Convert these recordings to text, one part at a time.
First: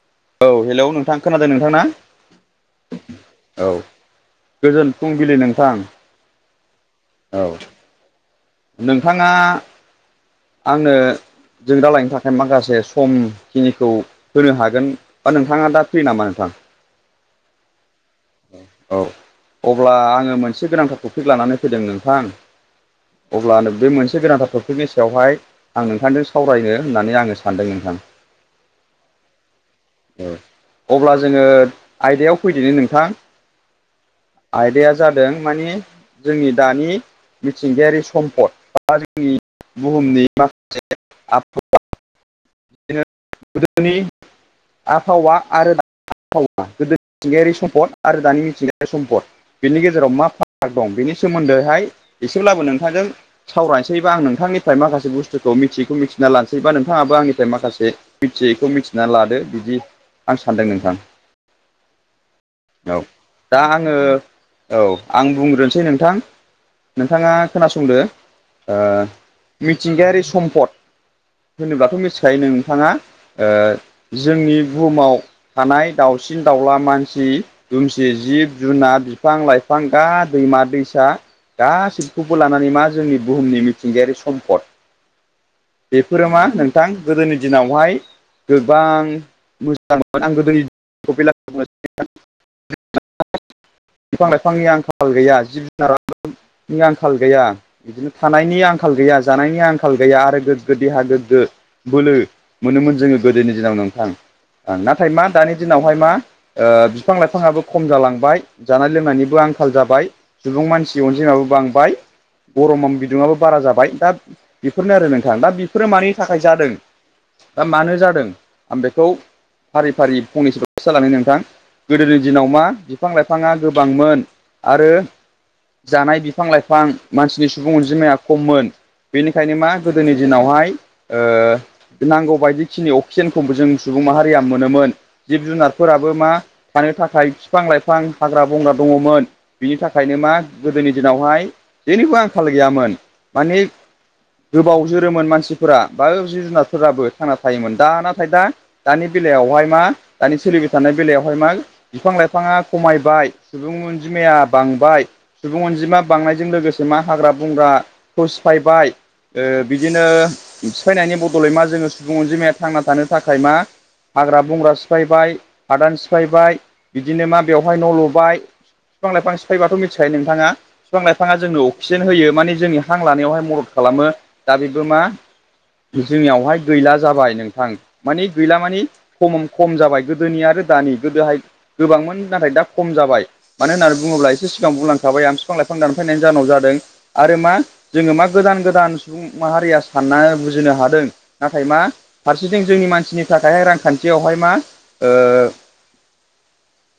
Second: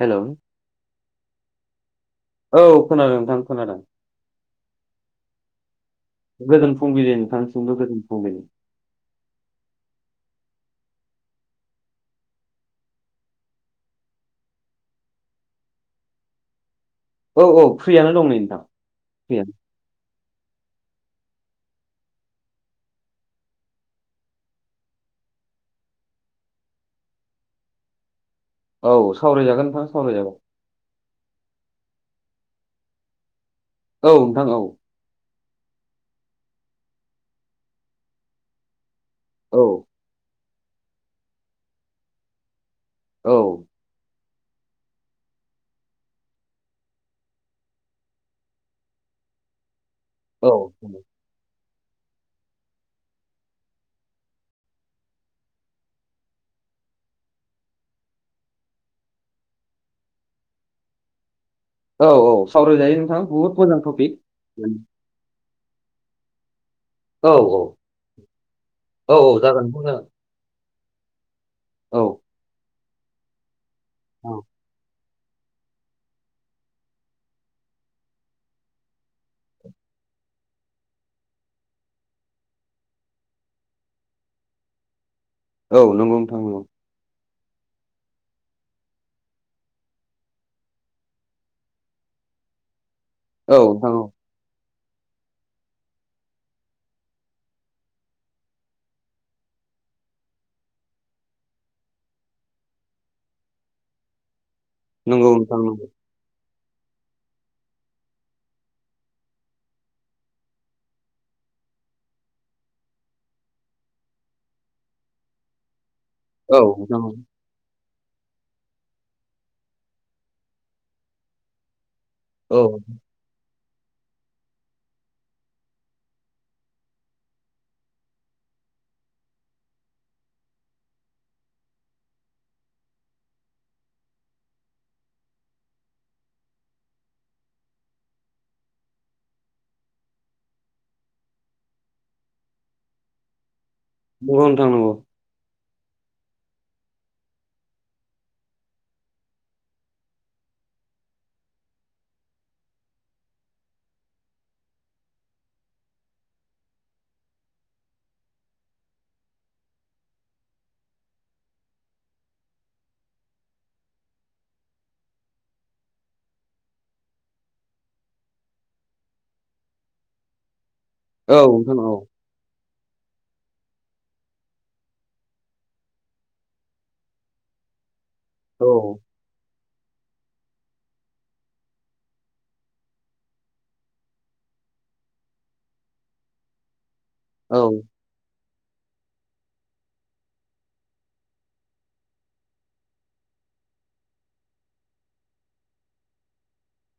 Hello औ hello नोंथां खोनादों नोंथां ना औ खोनादों नोंथां औ। खोनादों गोजोन फुंबिलि नोंथां गोजोन फुंबिलि औ। नोंथांसिमबो गोजोन फुंबिलि नोंथाङा आंनो जों रालायनो थाखाय माखासे समखिनिखौ होनो हागोन बा नोंथाङा दा फ्रि नामा नोंथां? [inaudible] औ औ। फ्रियानो दं नै नोंथां औ फ्रियानो अब्ला आङो मोनसे गोनांथार टपिक लानानै फैदों नोंथां। अब्लानो बे मोनसे गोनांथार टपिकनि सायावहाय आं नोंथांजों सावरायनो होननानै आङो सानदों नोंथां थां औ सावरायजागोन नोंथां सावरायजागोन अब्ला जोङो आयदायाव फैदोनि नोंथां औ नोंथां औ आयदाया जादों माने जोंनि दानि मिथिंगायारि सम्पद बा जोंनि औ बुहुमनि माखासे आबहावा औ [unintelligible] गोदोनि आबहावा आरो आबहावा गोदोनि मिथिंगायारि सम्पद आरो दानि मिथिंगायारि सम्पद बिनि गेजेराव मा औ फाराग दं बेनि सोमोन्दोहाय एसेब्लाबो नोंथांजों सावरायनोसै बा आं नोंथांनिफ्राय माखासे बुस्थुखौ मिथियिखौ मिथिना लानोसै बा नोंथां थाङाबो आंनिफ्राय माखासे मिथियैखौ मिथिना लादो बिदि आं सानदों नोंथां औ औ औ सावरायजायो नोंथां बुहुद दा मोजां आङो टपिक औ आं बुंग्रोनोसै नोंथां नोंथाङा औ खोनासंदो ओ औ जागोन नोंथां जागोन मिथिंगायारि सम्पद होनोब्लाथ' औ मिथिखायो नोंथाङा औ जोंनि बुहुमाव थानाय दाउसिन दाउला मानसि दुमसि जिब जुनार बिफां लाइफां दा दैमा दैसा गाैसैखौबो लानानै मा जोंनि बुहुमनि मिथिंगायारि सम्पद औ नंगौ बेफोरो मा नंगौ नोंथां गोदोनि दिनावहाय गोबां मोजांमोन आं गोदोनि [unintelligible] औ नोंथां औ [unintelligible] बिफां लाइफांनि आंखाल गैया जिब जुनारा [unintelligible] नि आंखाल गैया बिदिनो थानायनि आंखाल गैया जानायनि आंखाल गैया आरो गोग्गो देहा गोग्गो गो बोलो मोनोमोन जोङो गोदोनि दिनाव नोंथां ओं नाथाय मा नंगौ दानि नोंथां नंगौ दिनावहाय मा ओ फां लाइफाङाबो खम जालांबाय जानाय लोंनायनिबो आंखाल जाबाय सुबुं मानसि अनजिमाबो बांबाय गरमम बिदुंआबो बारा जाबाय दा बेफोरनो आरो नोंथां दा बेफोरो मानि थाखाय औ जादों नोंथां औ औ बा मानो जादों आं बेखौ फारि फारि फंनैसो [unintelligible] नोंथां गोदोनि दिनाव मा बिफां लाइफाङा गोबांमोन आरो जानाय बिफां लाइफां मानसिनि सुबुं अनजिमाया खममोन बेनिखायनो मा गोदोनि दिनावहाय ओ नांगौ बायदिखिनि अक्सिजेनखौबो जों सुबुं माहारिया मोनोमोन जिब जुनारफोराबो मा थानो थाखाय फिफां लाइफां हाग्रा बंग्रा दङ'मोन बिनि थाखायनो मा गोदोनि दिनावहाय जेनिबो आंखाल गैयामोन माने नंगौ नोंथां गोबाव नंगौ जोरोमोन मानसि फोरा बा जिब जुनारफोराबो थांना थायोमोन दा नाथाय दा दानि बेलायावहाय मा दानि सोलि [unintelligible] बाय थानाय बेलायावहाय मा बिफां लाइफाङा खमायबाय सुबुं अनजिमाया बांबाय सुबुं अनजिमा बांनायजों लोगो गोसे मा हाग्रा बंग्रा खौ सिफायबाय ओ बिदिनो सिफायनायनि बदलै मा जोङो सुबुं अनजिमाया थांना थानो थाखाय मा हाग्रा बंग्रा सिफायबाय हादान सिफायबाय बिदिनो मा बेवहाय न' लुबाय फिफां लाइफां सिफायबाथ' मिथिखायो नोंथाङा फिफां लाइफाङा औ जोंनो नोंथां औ अक्सिजेन होयो मानि जोंनि हां लानायावहाय मदद खालामो दा बेबो मा जोंनियावहाय गैला जाबाय नोंथां मानि गैला औ मानि खमम खम जाबाय गोदोनि आरो दानि गोदोहाय गोबांमोन नाथाय दा खम जाबाय मानो होननानै बुङोब्ला एसे सिगां बुंलांखाबाय आं फिफां लाइफां दानफैनायनि जाहनाव जादों आरो मा औ जोङो मा गोदान गो दान सुबुं माहारिया सानना बुजिनो हादों नाथाय मा फारसेथिं जोंनि मानसिनि थाखायहाय रा खान्थियावहाय मा ओ [inaudible]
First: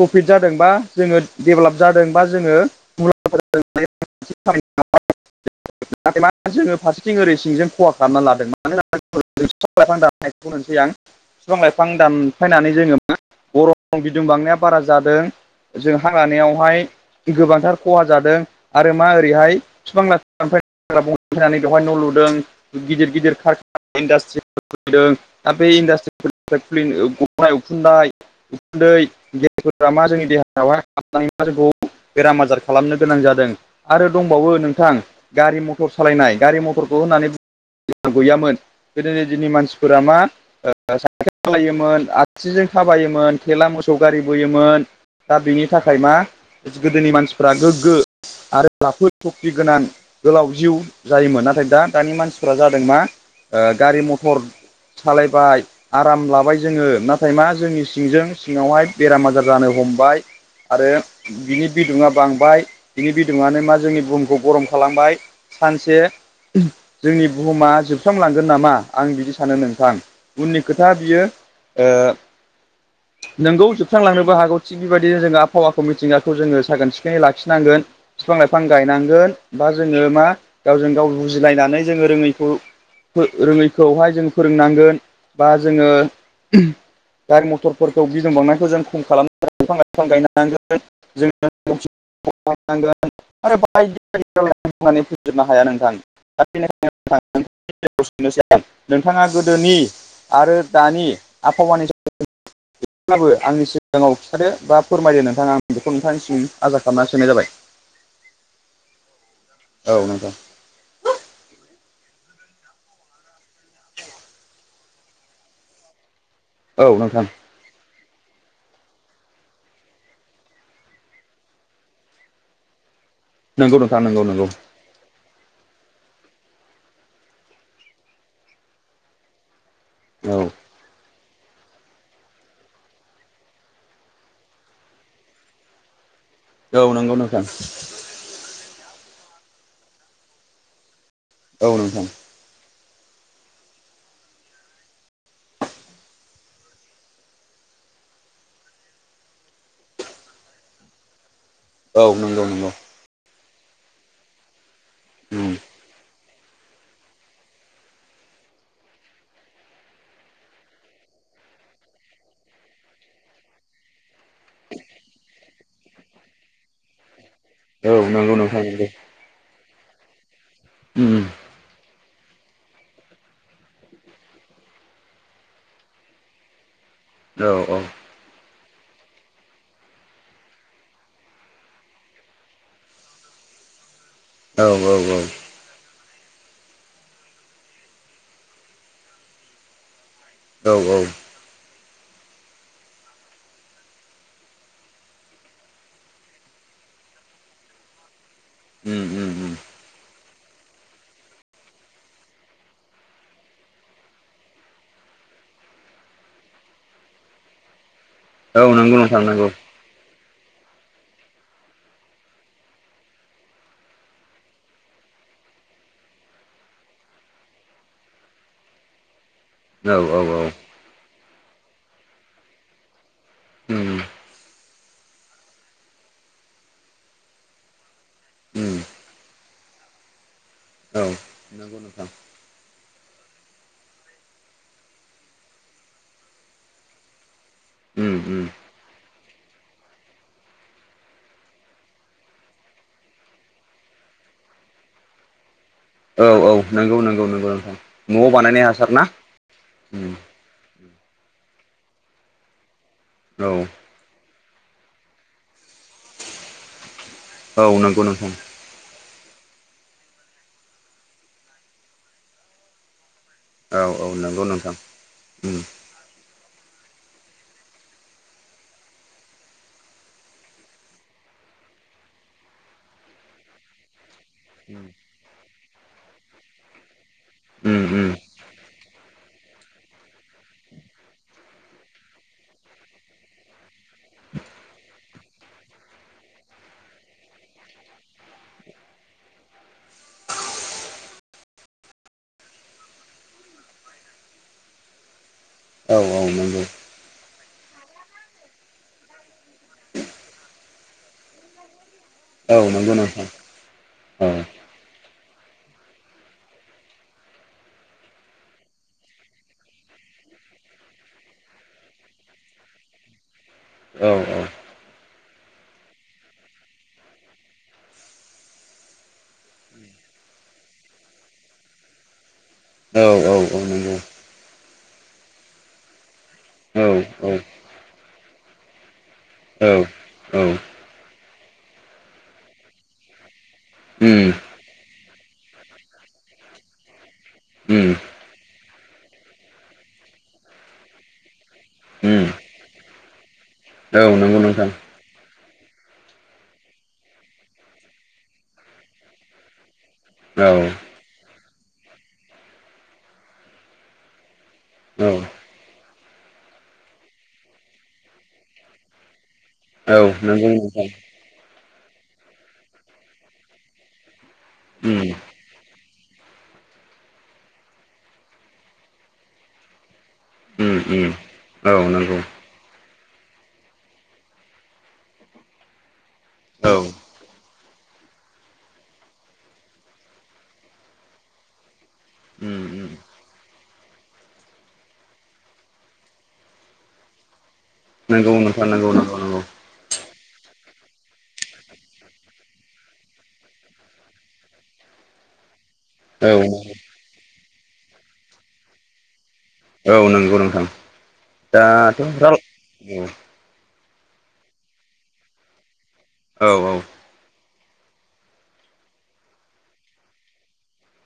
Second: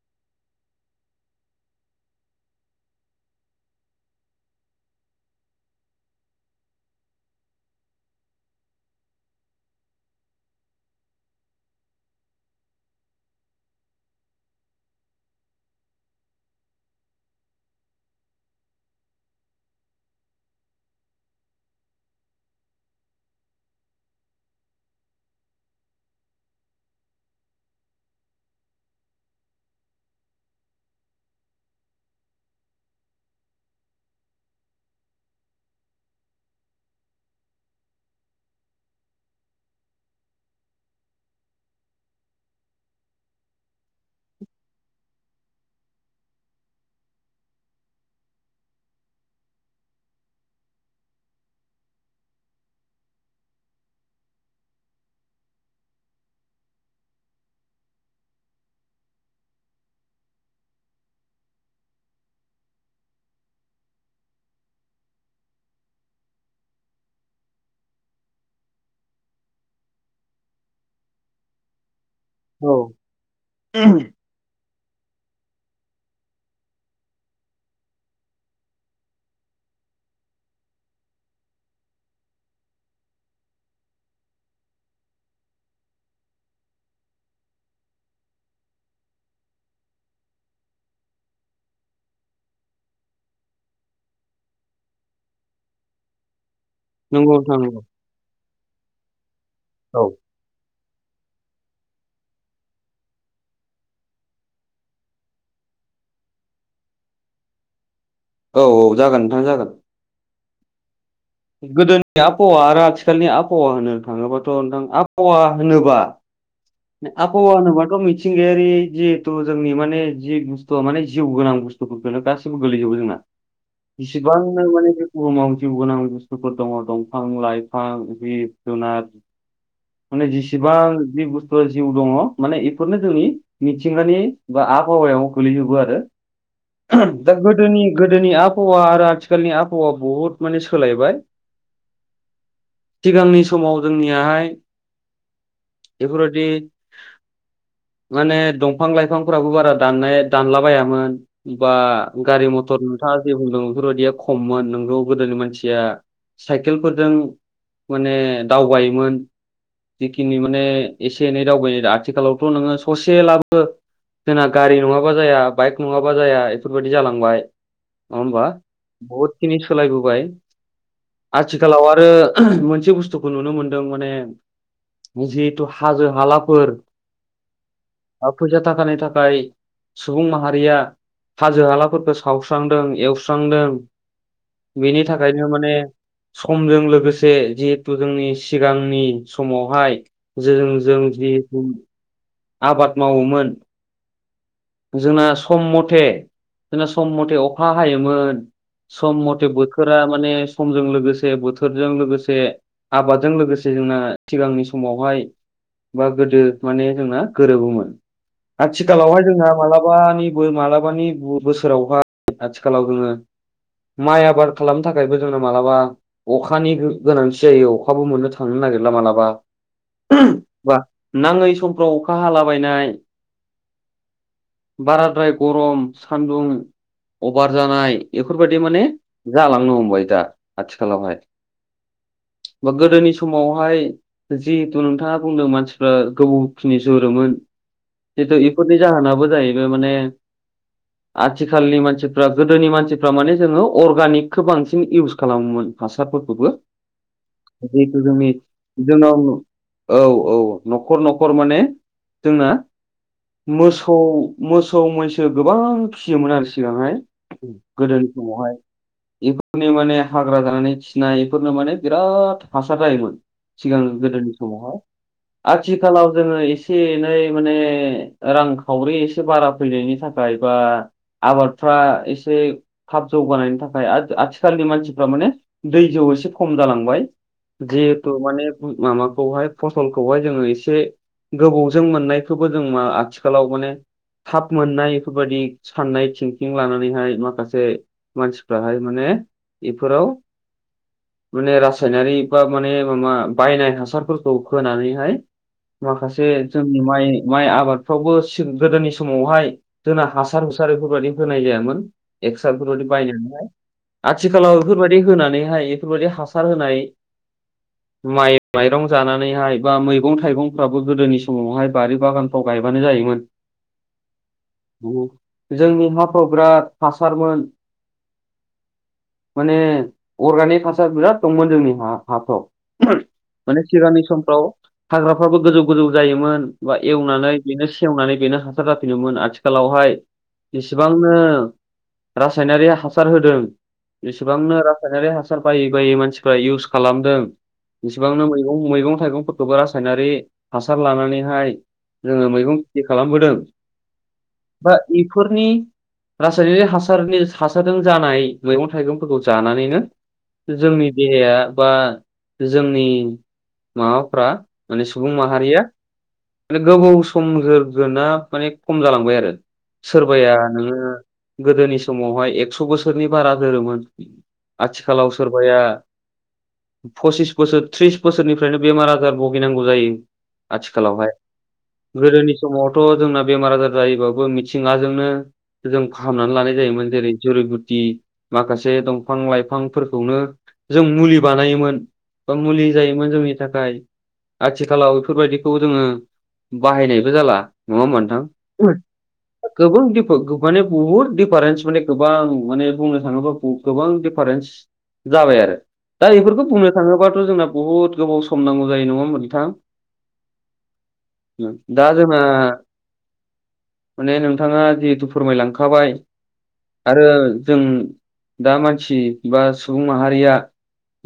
प्रफिट जादों बा जोङो डेभेलाप जादों बा जोङो [unintelligible] [inaudible] ा जोङो फारसेथिं ओरै सिंजों खहा खालामना लादों मानो होना बिफां लाइफां दानफायनायखौ मोनसै आं बिफां लाइफां दानफायनानै जोङो मा बर' बि बिदुं बांनाया बारा जादों। जोंहा लानायावहाय गोबांथार खहा जादों आरो मा ओरैहाय बिफां लाइफ [unintelligible] बेवहाय न' लुदों गिदिर गिदिर [unintelligible] इान्लास्ट्रि लुदों बे इन्डासट्रिफोरनि खुलि गनाय उखुनाय उन्दै गेफोरा मा जोंनि देहायावहाय हाबनानै मा जोंखौ बेराम आजार खालामनो गोनां जादों आरो दंबावो नोंथां गारि मटर सालायनाय गारि मटरखौ होननानै गैयामोन गोदो दिननि मानसिफोरा मा साइकेल खाायोमोन आथिजों खा थाबायोमोन थेला मोसौ गारि बोयोमोन। दा बेनि थाखाय मा गोदोनि मानसिफ्रा गोग्गो आरो लाफोद सखि गोनां गोलाव जिउ जायोमोन नाथाय दा दानि मानसिफोरा जादों मा गारि मथर सालायबाय आराम लाबाय जोङो नाथाय मा जोंनि सिंजों सिङावहाय बेराम आजार जानो हमबाय। आरो बिनि बिदुुंआ बांबाय बिनि बिदुङानो मा जोंनि बुहुमखौ गरम खालामबाय। सानसे जोंनि बुहुमा जोबस्रांलांगोन नामा आं बिदि सानो नोंथां उननि खोथा बियो ओ औ नोंगौ जोबसांलांनोबो हागौ। थिग बेबायदिनो जोङो आबहावाखौ मिथिंगाखौ जोङो साखोन सिखोनै लाखिनांगोन बिफां लाइफां गायनांगोन ब बा जोङो मा गावजों गाव बुजिलायनानै जोङो रोङैखौ रोङैखौहाय जों फोरोंनांगोन बा जोङो गारि मथर फोरखौ गिदिंबावनायखौ जों खम खालाम बिफां लाइफां गायनो हांगोन जों आरो बायदिायनानै फैजोबनो हाया नोंथां नंगौ नोंथां नंगौ [unintelligible] नोंथाङा गोदोनि औ आरो दानि आफानि नाबबो आंनि सिगाङाव खिथादो बा फोरमायदो नोंथाङा आं बेखौ नोंथांनिसिम आसा खालामनानै सोनाय जाबाय। औ औ जागोन नोंथां जागोन। औ नोंथां गोदोनि आबहावा आरो आथिखालनि आबहावा होनो थाङोबाथ' नोंथां आबहावा होनोबा औ नोंथां आबहावा होनोबाथ' मिथि मिथिंगायारि जिहेथु जोंनि माने जि बुस्थुआ माने जिउ गोनां बुस्थुफोरो गासिबो गोगलैजोबो जोंना नंगौ नोंथां नंगौ इसबां नंगौ नो माने बे बुहुमाव जिउ गोनां बुस्थुफोर दङ दंफां लाइफां जिब जुनार माने औ जिसेबां सोर जिउ दङ माने बेफोरनो जोंनि मिथिंगानि बा आबहावायाव गोलैजोबो आरो औ नंगौ दा नोंथां गोदोनि गोदोनि आबहावा आरो आथिखालनि आबहावा बहुद माने सोलायबाय। औ नोंथां सिगांनि समाव जोंनियाहाय बेफोरबायदि माने दंफां लाइफांफोराबो बारा दाननाय दानलाबायामोन। बा औ नंगौ गारि नंगौ मथर नोंथाङा जे बुंदों बेफोरबायदिया खममोन नोंगौ गोदोनि उम मानसिया साइकेलफोरजों माने दावबायोमोन जिखिनि माने एसे एनै दावबायनो आथिखालावथ' नोङो ससेलाबो जोंना गारि नङाबा जाया बाइक नङाबा जाया ऐफोरबायदि जालांबाय। औ नङा नंगौ होमबा नोंथां नंगौ [unintelligible] सोलायबोबाय उम आथिखालाव आरो मोनसे बुस्थुखौ नुनो मोनदों माने जि थु हाजो हालाफोर औ फैसा थाखानि थाखाय सुबुं माहारिया हाजो हालाफोरखौ सावस्रांदों एवस्रांदों औ औ औ बेनि औ थाखायनो माने समजों लोगोसे जिहेथु जोंनि सिगांनि समावहाय औ जों औ जों जि [unintelligible] आबाद मावोमोन जोंना सम मथे जोंना सम मथे अखा हायोमोन। उम सम उम मथे उम बोथोरा माने समजों लोगोसे बोथोरजों लोगोसे आबादजों लोगोसे जोंना सिगांनि समावहाय बा गोदो माने जोंना गोरोबोमोन। औ नंगौ नोंथां नंगौ। मानिबो मालाबानि बोसोरावहाय आथिखालाव जोङो माइ आबाद खालामनो थाखायबो जोंनो मालाबा अखानि गोनांथि जायो। अखाबो मोननो थांनो नागिरा मालाबा औ औ औ। बा नाङै समफ्राव अखा हालाबायनाय उम बाराद्राय गरम सान्दुं अभार जानाय ऐफोरबायदि उम माने जालांनो हमबाय दा औ आथिखालावहाय नंगौ नोंथां। बा गोदोनि समावहाय जिहेथु नोंथाङा बुंदों मानसिफ्रा गोबावखिनि जोरोमोन उम जिहेथु उम इफोरनि जाहोनाबो जाहैबाय माने आथिखालनि मानसिफ्रा गोदोनि मानसिफ्रा माने जोङो अर्गानिकखौ बांसिन इउस खालामोमोन। औ हासारफोरखौबो औ नंगौ नंगौ नंगौ नोंथां जिहेथु जोंनि न'आव बानायनाय हासार ना जोंनाव औ उम औ। न'खर न'खर माने जोंना औ। औ मोसौ मैसो गोबां फिसियोमोन आरो सिगांहाय। औ नंगौ गोदोनि नोंथां समावहाय बे बेफोरनि माने हाग्रा जानानै खिनाय बेफोरनो माने बिराद हासार जायोमोन। सिगां औ औ गोदोनि नंगौ नोंथां समावहाय उम आथिखालाव जोङो एसे एनै माने रां खावरि एसे बारा फैनायनि थाखाय बा आबादफ्रा एसे थाब जौगानायनि थाखाय आथिखालनि मानसिफ्रा माने दै जौ एसे खम जालांबाय उम उम जिहेथु माने माबाखौहाय फसलखौहाय जोङो एसे गोबौजों मोननायखौबो जों मा आथिखालाव माने थाब मोननाय इफोरबायदि साननाय थिंकिं लानानैहाय माखासे मानसिफ्राहाय माने इफोराव माने रासायनारि बा माने माबा बायनाय हासारफोरखौ होनानैहाय औ औ माखासे नंगौ जोंनि माइ माइ आबाद फावबो गोदोनि समावहाय जोंना हासार हुसार बेफोरबायदि होनाय जायामोन। औ एक्सालफोरबायदि नंगौ नोंथां बायनानैहाय औ आथिखालाव बेफोरबायदि दै होनानैहाय बेफोरबायदि हासार होनाय। माइ माइरं जानानैहाय बा मैगं थाइगंफ्राबो गोदोनि समावहाय बारि बागानफ्राव गायबानो जायोमोन। औ जोंनि हा फ्राव बिराद हासारमोन। माने अर्गानिक हासार बिराद दंमोन जोंनि हा हाफ्राव। औ औ औ माने नंगौ सिगांनि समफ्राव हाग्राफ्राबो गोजौ गोजौ जायोमोन। बा औ औ एवनानै बेनो सेवनानै बेनो हासार जाफिनोमोन औ आथिखालावहाय औ जिसिबांनो रासायनारि हासार होदों। उम बेसेबांनो रासायनारि हासार बायै बायै मानसिफ्रा इउस खालामदों। उम इसेबांनो मैगं मैगं थाइगंफोरखौबो रासायनारि हासार लानानैहाय उम जोङो मैगं खेथि खालामबोदों। औ नंगौ नोंथां। फोरनि रासायनिक हासारनि हासारजों जानाय मैगं थाइगंफोरखौ जानानैनो। औ जोंनि देहाया बा जोंनि। माबाफ्रा माने सुबुं औ माहारिया। गोबाव सम जोरगोना माने खम जालांबाय आरो औ सोरबाया नंगौ नोङो। नोंथां गोदोनि समावहाय एकस' बोसोरनि बारा जोरोमोन उम आथिखालाव सोरबाया। पसिस बोसोर ट्रिस बोसोरनिफ्रायनो बेमार आजार भुगिनांगौ जायो उम आथिखालावहाय। उम औ नंगौ गोदोनि समावथ' जोंना बेमार आजार जायोबाबो मिथिंगाजोंनो जों। फाहामनानै लानाय औ जायोमोन जेरै जुरि गु दि माखासे दंफां लाइफांफोरखौनो जों मुलि बानायोमोन। बा उम मुलि उम जायोमोन जोंनि थाखाय आथिखालाव बेफोरबायदिखौ जोङो। बाहायनायबो जाला नङा होनबा नोथां नंगौ नोंथां नंगौ नंगौ नंगौ गोबां बिदि। माने बहुत डिफारेन्स माने गोबां माने बुंनो थाङोब्ला गोबां डिफारेन्स। जाबाय आरो दा औ बेफोरखौ बुंनो थाङोबाथ' जोंना बहुद गोबाव सम नांगौ जायो नङा होम्बा नोंथां? औ नंगौ नोंथां दा जोंना दाथ'। माने नोंथाङा जिहेथु फोरमायलांखाबाय औ औ आरो। जों दा मानसि बा सुबुं माहारिया।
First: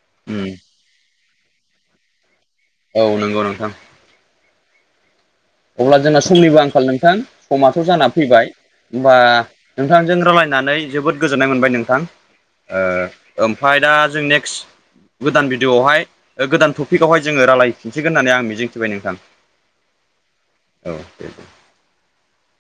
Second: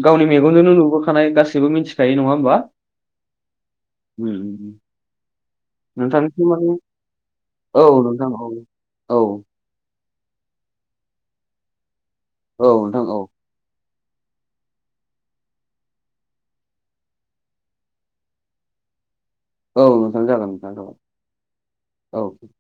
गावनि उम मेगनजोंनो नुबोखानाय गासैबो मिथिखायो नङा होमबा। औ नंगौ नोंथां। उम उम। अब्ला जोंना नोंथांनिसिम समनिबो माने आंखाल नोंथां समाथ' औ जाना नोंथां फैबाय। औ होमबा औ नोंथांजों रायलायनानै जोबोद गोजोननाय मोनबाय नों थां औ नोंथां औ ओ-ओमफ्राय दा जों नेक्स। गोदान भिडिअ'आवहाय ओ-गोदान टपिकआवहाय जोङो रालायफिनसिगोन होन्नानै आं मिजिंथिबाय नोंथां। औ नोंथां जागोन नोंथां औ जागोन औ।